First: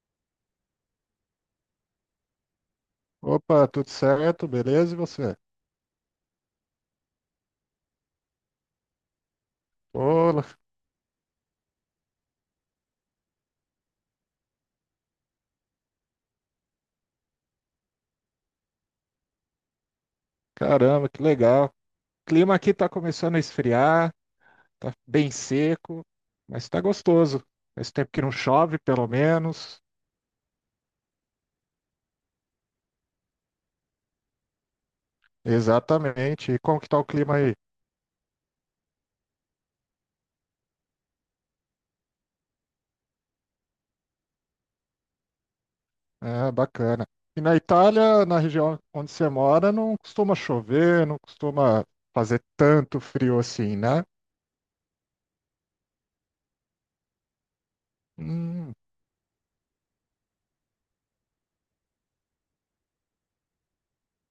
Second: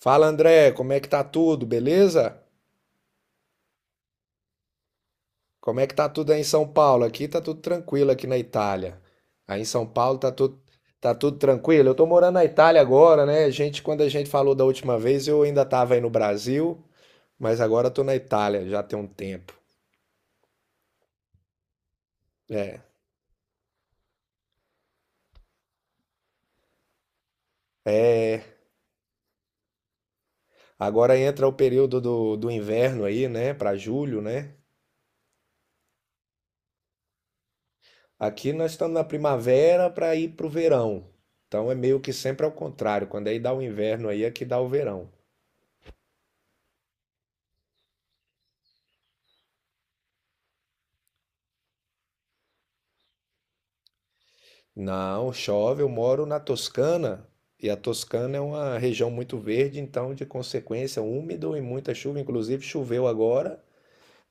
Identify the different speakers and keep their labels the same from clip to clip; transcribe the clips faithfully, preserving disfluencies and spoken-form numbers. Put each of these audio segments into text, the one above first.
Speaker 1: Fala André, como é que tá tudo? Beleza?
Speaker 2: Opa, tudo certo? Beleza? E você?
Speaker 1: Como é que tá tudo aí em São Paulo? Aqui tá tudo tranquilo aqui na Itália. Aí em São Paulo tá
Speaker 2: Olá,
Speaker 1: tudo tá tudo tranquilo. Eu tô morando na Itália agora, né? A gente, quando a gente falou da última vez, eu ainda tava aí no Brasil, mas agora eu tô na Itália, já tem um tempo.
Speaker 2: caramba, que legal. O clima aqui
Speaker 1: É.
Speaker 2: tá começando a esfriar, tá bem seco, mas tá gostoso. Faz tempo que não
Speaker 1: É,
Speaker 2: chove, pelo menos.
Speaker 1: agora entra o período do, do inverno aí, né? Pra julho, né?
Speaker 2: Exatamente. E como que tá o clima aí?
Speaker 1: Aqui nós estamos na primavera para ir pro verão. Então é meio que sempre ao contrário. Quando aí dá o inverno aí, aqui dá o verão.
Speaker 2: Ah, bacana. E na Itália, na região onde você mora, não costuma chover, não costuma fazer tanto frio assim, né?
Speaker 1: Não, chove. Eu moro na Toscana e a Toscana é
Speaker 2: Hum,
Speaker 1: uma região muito verde, então de consequência úmido e muita chuva. Inclusive choveu agora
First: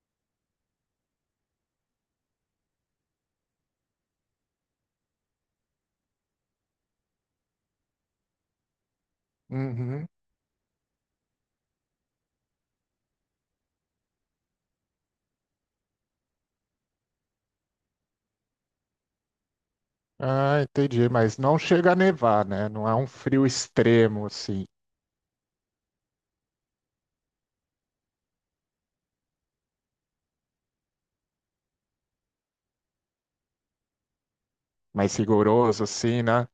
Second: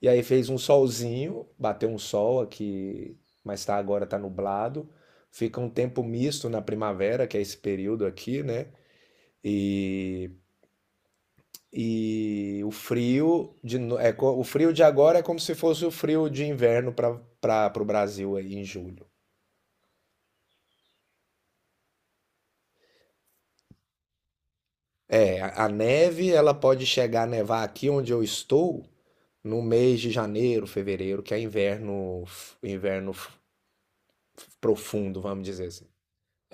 Speaker 1: e aí fez um solzinho, bateu um sol aqui, mas tá agora tá nublado. Fica um tempo misto na primavera, que é esse período aqui, né?
Speaker 2: uhum.
Speaker 1: E, e o frio de, no- é, co- o frio de agora é como se fosse o frio de inverno para para o Brasil aí em julho.
Speaker 2: Ah, entendi. Mas não chega a nevar, né? Não é um frio extremo assim.
Speaker 1: É, a neve, ela pode chegar a nevar aqui onde eu estou no mês de janeiro, fevereiro, que é inverno, inverno
Speaker 2: Mais
Speaker 1: profundo, vamos dizer
Speaker 2: rigoroso,
Speaker 1: assim.
Speaker 2: assim, né?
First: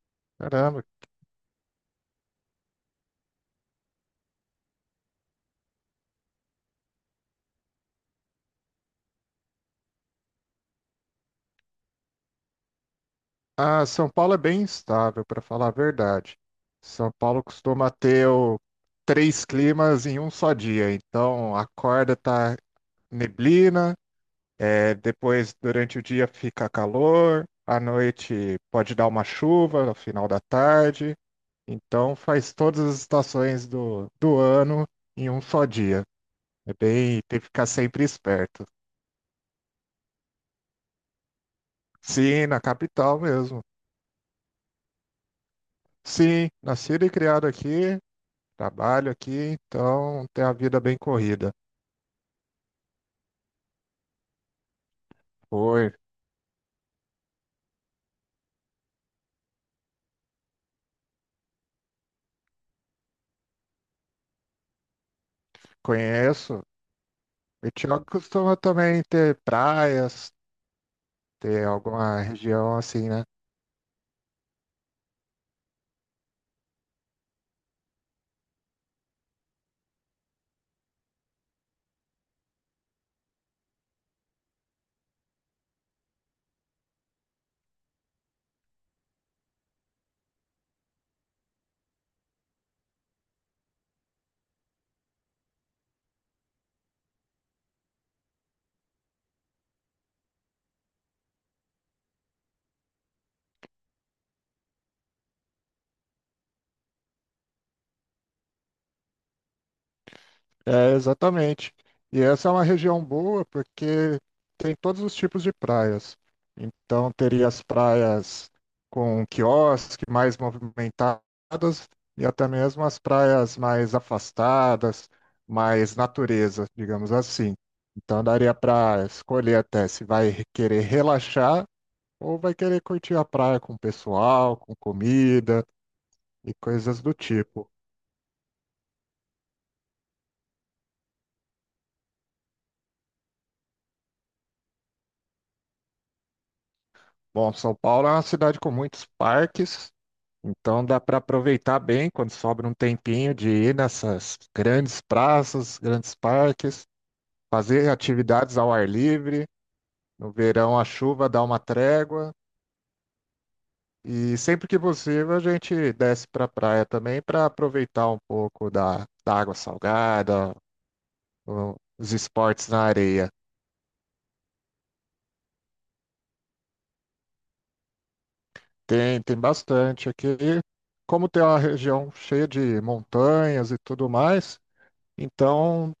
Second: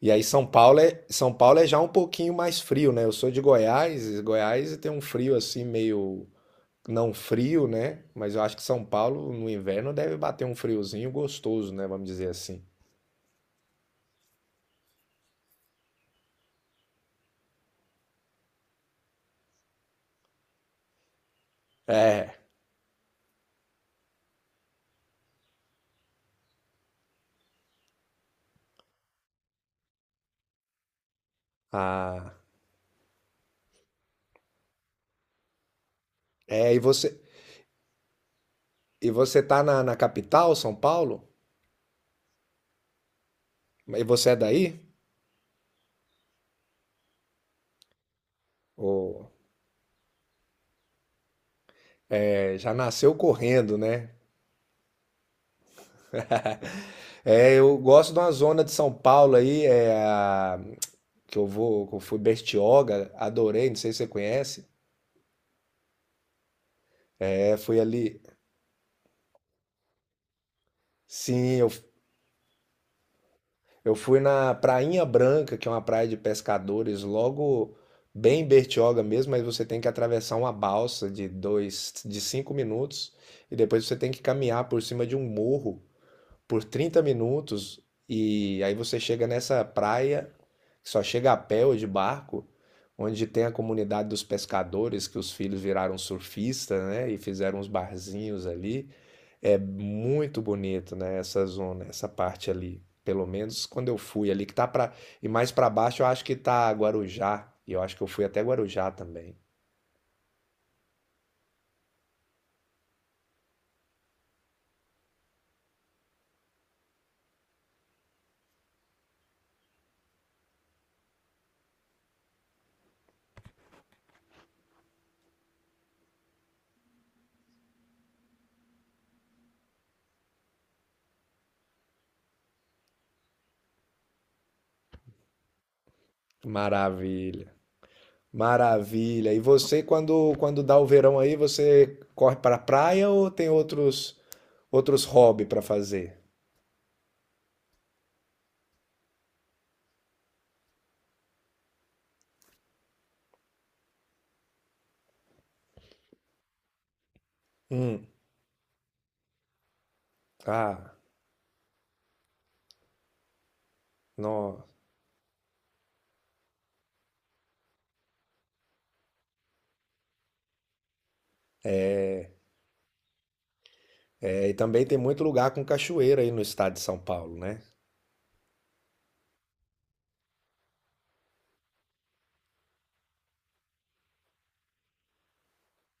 Speaker 1: E aí São Paulo
Speaker 2: Caramba.
Speaker 1: é, São Paulo é já um pouquinho mais frio, né? Eu sou de Goiás, e Goiás tem um frio assim meio não frio, né? Mas eu acho que São Paulo no inverno deve bater um friozinho gostoso, né? Vamos dizer assim.
Speaker 2: Ah, São Paulo é bem instável, para falar a verdade. São Paulo costuma ter o- três climas em um só dia. Então, acorda,
Speaker 1: É.
Speaker 2: tá neblina, é, depois, durante o dia, fica calor, à noite pode dar uma chuva, no final da tarde. Então,
Speaker 1: Ah,
Speaker 2: faz todas as estações do, do ano em um só dia. É
Speaker 1: é, e você
Speaker 2: bem, tem que ficar sempre esperto.
Speaker 1: e você tá na, na capital, São Paulo?
Speaker 2: Sim, na capital mesmo.
Speaker 1: E você é daí?
Speaker 2: Sim, nascido e criado aqui, trabalho
Speaker 1: Ou...
Speaker 2: aqui, então tem a vida bem corrida.
Speaker 1: É, já nasceu correndo, né?
Speaker 2: Foi,
Speaker 1: É, eu gosto de uma zona de São Paulo aí, é, a- que eu vou, que eu fui Bertioga, adorei, não sei se você conhece.
Speaker 2: conheço.
Speaker 1: É, fui
Speaker 2: Etiópolis
Speaker 1: ali,
Speaker 2: costuma também ter praias,
Speaker 1: sim,
Speaker 2: ter
Speaker 1: eu,
Speaker 2: alguma região assim, né?
Speaker 1: eu fui na Prainha Branca, que é uma praia de pescadores, logo bem em Bertioga mesmo, mas você tem que atravessar uma balsa de dois, de cinco minutos e depois você tem que caminhar por cima de um morro por trinta minutos e aí você chega nessa praia, que só chega a pé ou de barco, onde tem a comunidade dos pescadores, que os filhos viraram surfistas, né, e fizeram uns barzinhos ali. É muito bonito, né, essa zona, essa parte ali. Pelo menos quando eu fui ali, que tá para. E mais para baixo eu acho que tá Guarujá. E eu acho que eu fui até Guarujá também.
Speaker 2: É, exatamente. E essa é uma região boa porque tem todos os tipos de praias. Então, teria as praias com quiosque mais movimentadas e até mesmo as praias mais afastadas, mais natureza, digamos assim. Então, daria para escolher até se vai querer relaxar ou vai querer curtir a praia com o pessoal, com comida e coisas do
Speaker 1: Maravilha.
Speaker 2: tipo.
Speaker 1: Maravilha. E você, quando, quando dá o verão aí, você corre para a praia ou tem outros outros hobbies para fazer?
Speaker 2: Bom, São Paulo é uma cidade com muitos parques. Então dá para aproveitar bem quando sobra um tempinho de ir nessas grandes praças, grandes parques, fazer
Speaker 1: Hum.
Speaker 2: atividades ao ar livre. No verão a
Speaker 1: Ah,
Speaker 2: chuva dá uma trégua e
Speaker 1: não.
Speaker 2: sempre que possível a gente desce para a praia também para aproveitar um pouco da, da água salgada, o- os esportes na areia.
Speaker 1: É, e também tem muito lugar com cachoeira aí no estado de São Paulo, né?
Speaker 2: Tem, tem bastante aqui. Como tem uma região cheia de montanhas e tudo mais, então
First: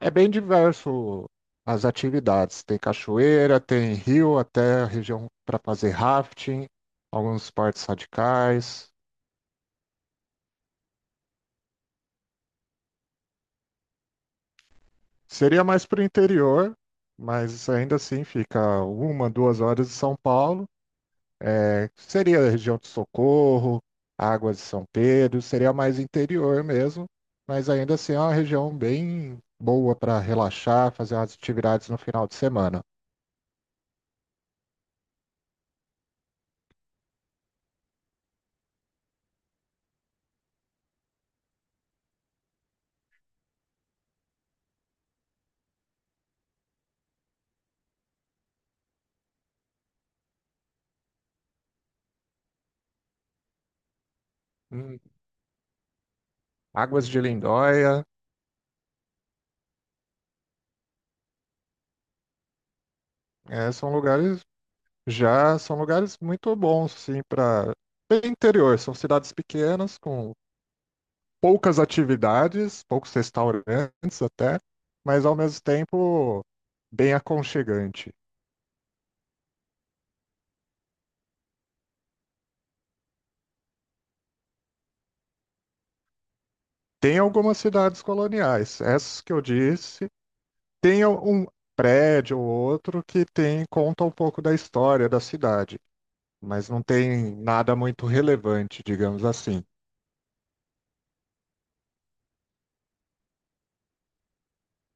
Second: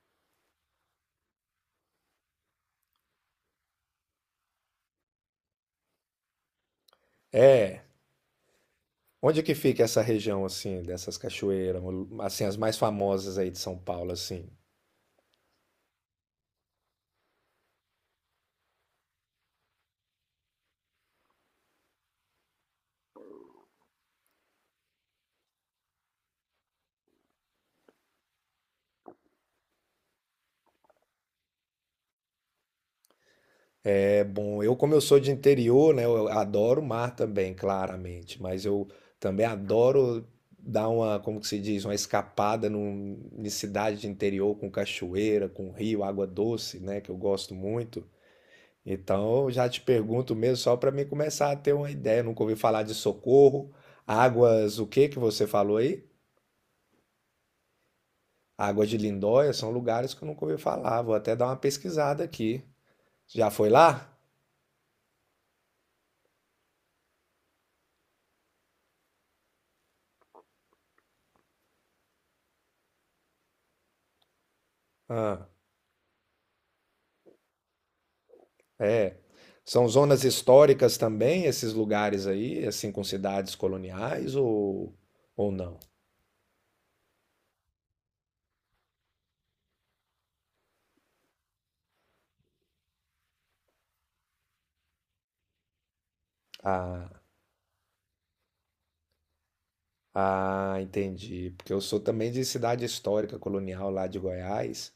Speaker 2: é bem diverso as atividades. Tem cachoeira, tem rio, até a região para fazer rafting, alguns
Speaker 1: É.
Speaker 2: partes radicais.
Speaker 1: Onde é que fica essa região assim, dessas cachoeiras, assim as mais famosas aí de São Paulo assim?
Speaker 2: Seria mais para o interior, mas ainda assim fica uma, duas horas de São Paulo. É, seria a região de Socorro, Águas de São Pedro, seria mais interior mesmo, mas ainda assim é uma região bem boa para relaxar, fazer umas atividades no final de semana.
Speaker 1: É bom, eu como eu sou de interior, né, eu adoro o mar também, claramente, mas eu também adoro dar uma, como que se diz, uma escapada num, em cidade de interior com cachoeira, com rio, água doce, né, que eu gosto muito. Então, eu já te pergunto mesmo só para mim começar a ter uma ideia, nunca ouvi falar de Socorro, águas, o
Speaker 2: Hum,
Speaker 1: que que você falou aí?
Speaker 2: Águas de Lindóia.
Speaker 1: Águas de Lindóia são lugares que eu nunca ouvi falar, vou até dar uma pesquisada aqui. Já foi
Speaker 2: É, são
Speaker 1: lá?
Speaker 2: lugares. Já são lugares muito bons, sim, para interior. São cidades pequenas, com poucas atividades, poucos restaurantes até, mas ao
Speaker 1: Ah.
Speaker 2: mesmo tempo bem aconchegante.
Speaker 1: É, são zonas históricas também esses lugares aí, assim, com cidades coloniais ou, ou não?
Speaker 2: Tem algumas cidades coloniais, essas que eu disse. Tem um prédio ou outro que tem conta um pouco da história da cidade, mas não
Speaker 1: Ah,
Speaker 2: tem nada muito relevante, digamos assim.
Speaker 1: ah, entendi. Porque eu sou também de cidade histórica colonial lá de Goiás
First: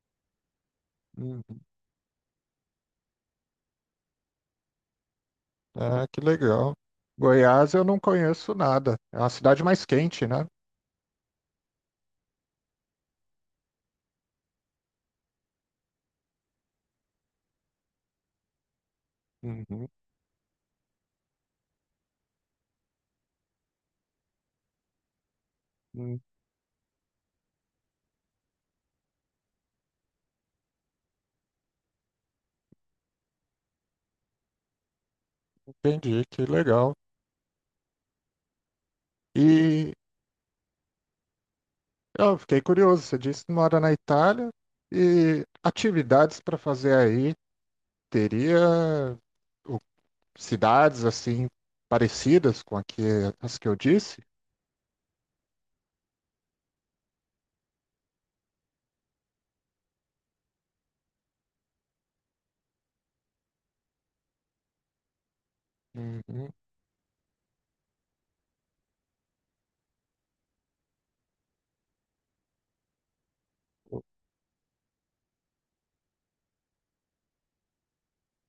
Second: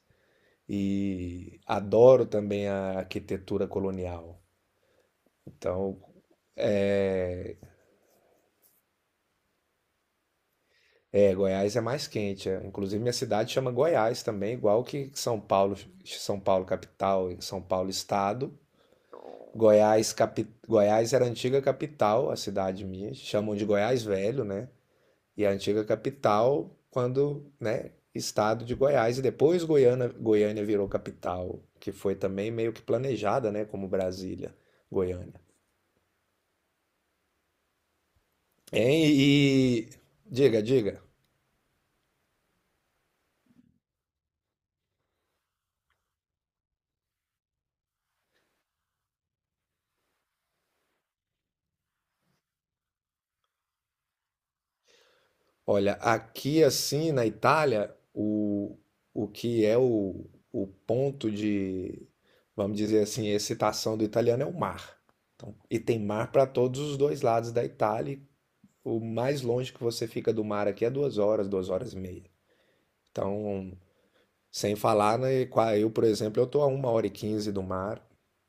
Speaker 2: Hum,
Speaker 1: e adoro também a arquitetura colonial. Então,
Speaker 2: Ah, que legal.
Speaker 1: é,
Speaker 2: Goiás eu não conheço nada. É uma cidade mais quente, né?
Speaker 1: é, Goiás é mais quente. É. Inclusive, minha cidade chama Goiás também, igual que São Paulo, São Paulo capital e São Paulo estado.
Speaker 2: Uhum,
Speaker 1: Goiás, capi... Goiás era a antiga capital, a cidade minha, chamam de Goiás Velho, né? E a antiga
Speaker 2: uhum,
Speaker 1: capital, quando, né, estado de Goiás, e depois Goiânia, Goiânia virou capital, que foi também meio que planejada, né, como Brasília, Goiânia.
Speaker 2: entendi, que legal.
Speaker 1: Hein? E
Speaker 2: E
Speaker 1: diga, diga.
Speaker 2: eu fiquei curioso, você disse que mora na Itália e atividades para fazer aí teria o- cidades assim parecidas com a que, as que eu disse?
Speaker 1: Olha, aqui assim na Itália, o, o que é o, o ponto de, vamos dizer assim, excitação do italiano é o mar. Então, e tem mar para
Speaker 2: Uhum,
Speaker 1: todos os dois lados da Itália. E o mais longe que você fica do mar aqui é duas horas, duas horas e meia. Então, sem falar, né, qua- eu, por exemplo, eu tô a uma hora e quinze do mar,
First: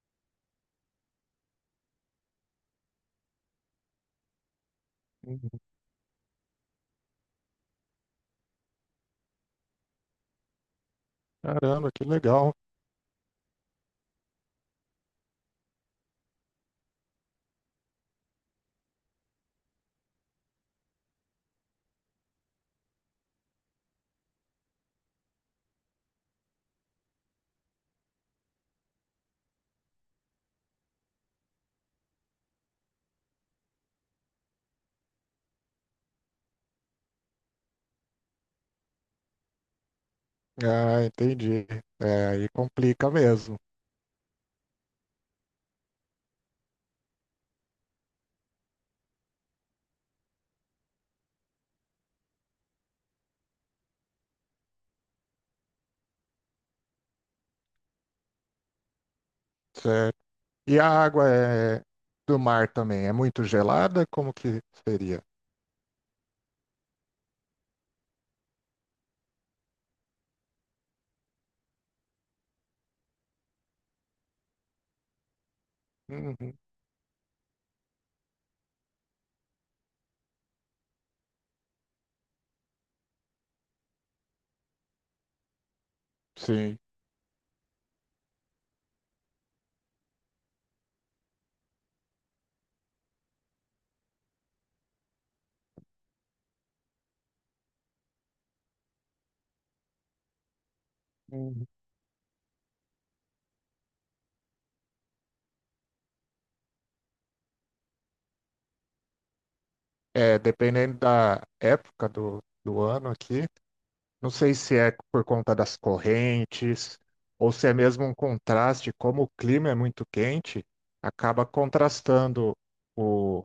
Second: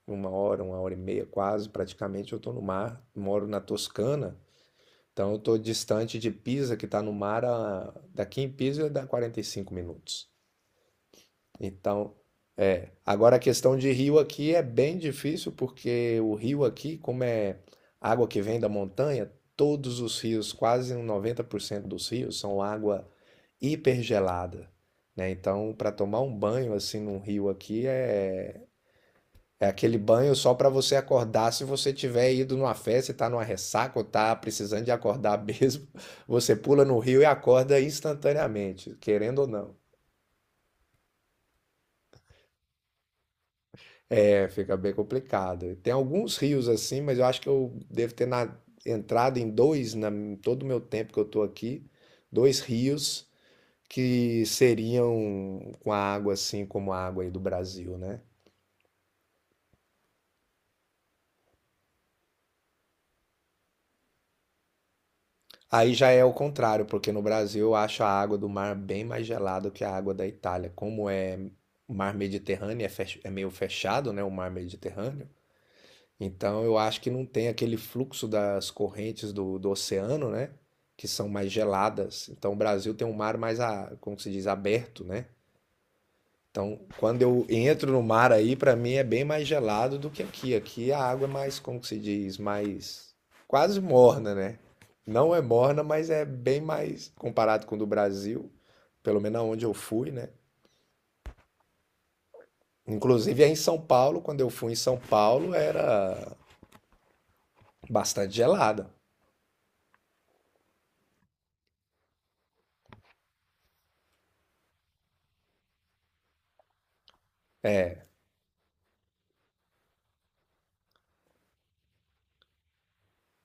Speaker 1: uma hora, uma hora e meia quase, praticamente eu tô no mar, moro na Toscana. Então eu estou
Speaker 2: uhum.
Speaker 1: distante de Pisa, que está no mar, a... daqui em Pisa dá quarenta e cinco minutos.
Speaker 2: Caramba, que
Speaker 1: Então,
Speaker 2: legal.
Speaker 1: é. Agora a questão de rio aqui é bem difícil, porque o rio aqui, como é água que vem da montanha, todos os rios, quase noventa por cento dos rios, são água hipergelada, né? Então, para tomar um banho assim num rio aqui é é aquele banho só para você acordar se você tiver ido numa festa e tá numa ressaca ou tá precisando de acordar mesmo. Você pula no rio e acorda instantaneamente, querendo ou não.
Speaker 2: Ah, entendi. É, aí complica mesmo.
Speaker 1: É, fica bem complicado. Tem alguns rios assim, mas eu acho que eu devo ter na- entrado em dois, na, em todo o meu tempo que eu tô aqui, dois rios que seriam com a água assim como a água aí do Brasil, né?
Speaker 2: Certo. E a água é do mar também é muito gelada? Como que seria?
Speaker 1: Aí já é o contrário, porque no Brasil eu acho a água do mar bem mais gelada que a água da Itália. Como é mar Mediterrâneo, é, fech- é meio fechado, né, o mar Mediterrâneo.
Speaker 2: Uhum,
Speaker 1: Então eu acho que não tem aquele fluxo das correntes do, do oceano, né, que são mais geladas. Então o Brasil tem um mar mais, a, como que se diz, aberto, né?
Speaker 2: sim.
Speaker 1: Então, quando eu entro no mar aí, para mim é bem mais gelado do que aqui. Aqui a água é mais, como que se diz, mais quase morna, né? Não é morna, mas é bem mais comparado com o do Brasil, pelo menos onde eu fui, né?
Speaker 2: Uhum.
Speaker 1: Inclusive aí em São Paulo, quando eu fui em São Paulo, era bastante gelada.
Speaker 2: É, dependendo da época do, do ano aqui, não sei se é por conta das correntes ou se é mesmo
Speaker 1: É,
Speaker 2: um contraste, como o clima é muito quente, acaba contrastando o,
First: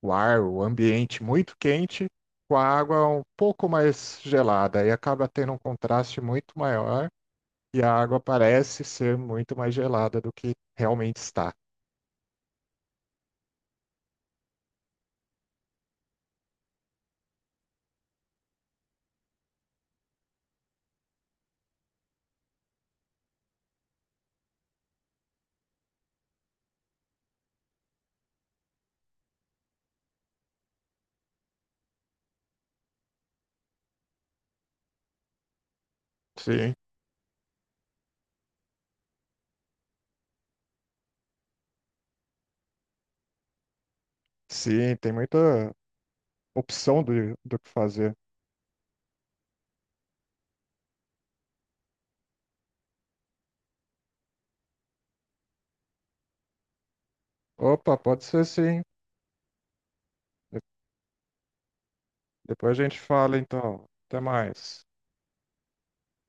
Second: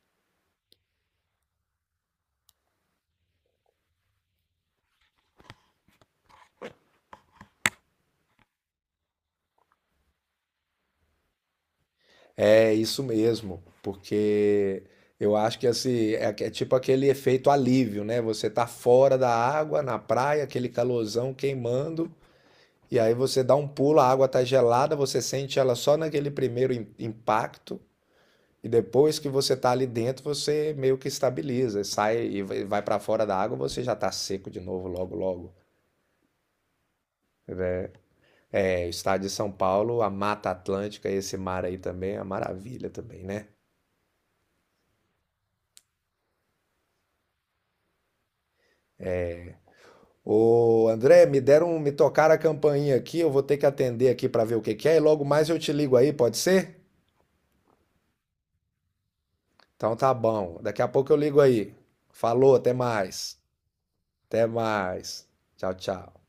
Speaker 2: o ar, o ambiente muito quente com a água um pouco mais gelada e acaba tendo um contraste muito maior e a água parece ser muito mais gelada do que realmente está.
Speaker 1: é isso mesmo, porque eu acho que assim, é, é tipo aquele efeito alívio, né? Você tá fora da água, na praia, aquele calorzão queimando. E aí você dá um pulo, a água tá gelada, você sente ela só naquele primeiro im- impacto, e depois que você tá ali dentro, você meio que estabiliza, sai e vai vai pra fora da água, você já tá seco de novo logo logo.
Speaker 2: Sim,
Speaker 1: É, o estado de São Paulo, a Mata Atlântica, esse mar aí também é uma maravilha também, né?
Speaker 2: sim, tem muita opção do, do que fazer.
Speaker 1: Ô, André, me deram, me tocaram a campainha aqui, eu vou ter que atender aqui para ver o que que é, e logo mais eu te ligo aí, pode ser?
Speaker 2: Opa, pode ser sim.
Speaker 1: Então tá bom.
Speaker 2: De-
Speaker 1: Daqui a pouco eu ligo aí. Falou,
Speaker 2: depois
Speaker 1: até
Speaker 2: a gente fala
Speaker 1: mais.
Speaker 2: então. Até
Speaker 1: Até
Speaker 2: mais.
Speaker 1: mais. Tchau, tchau.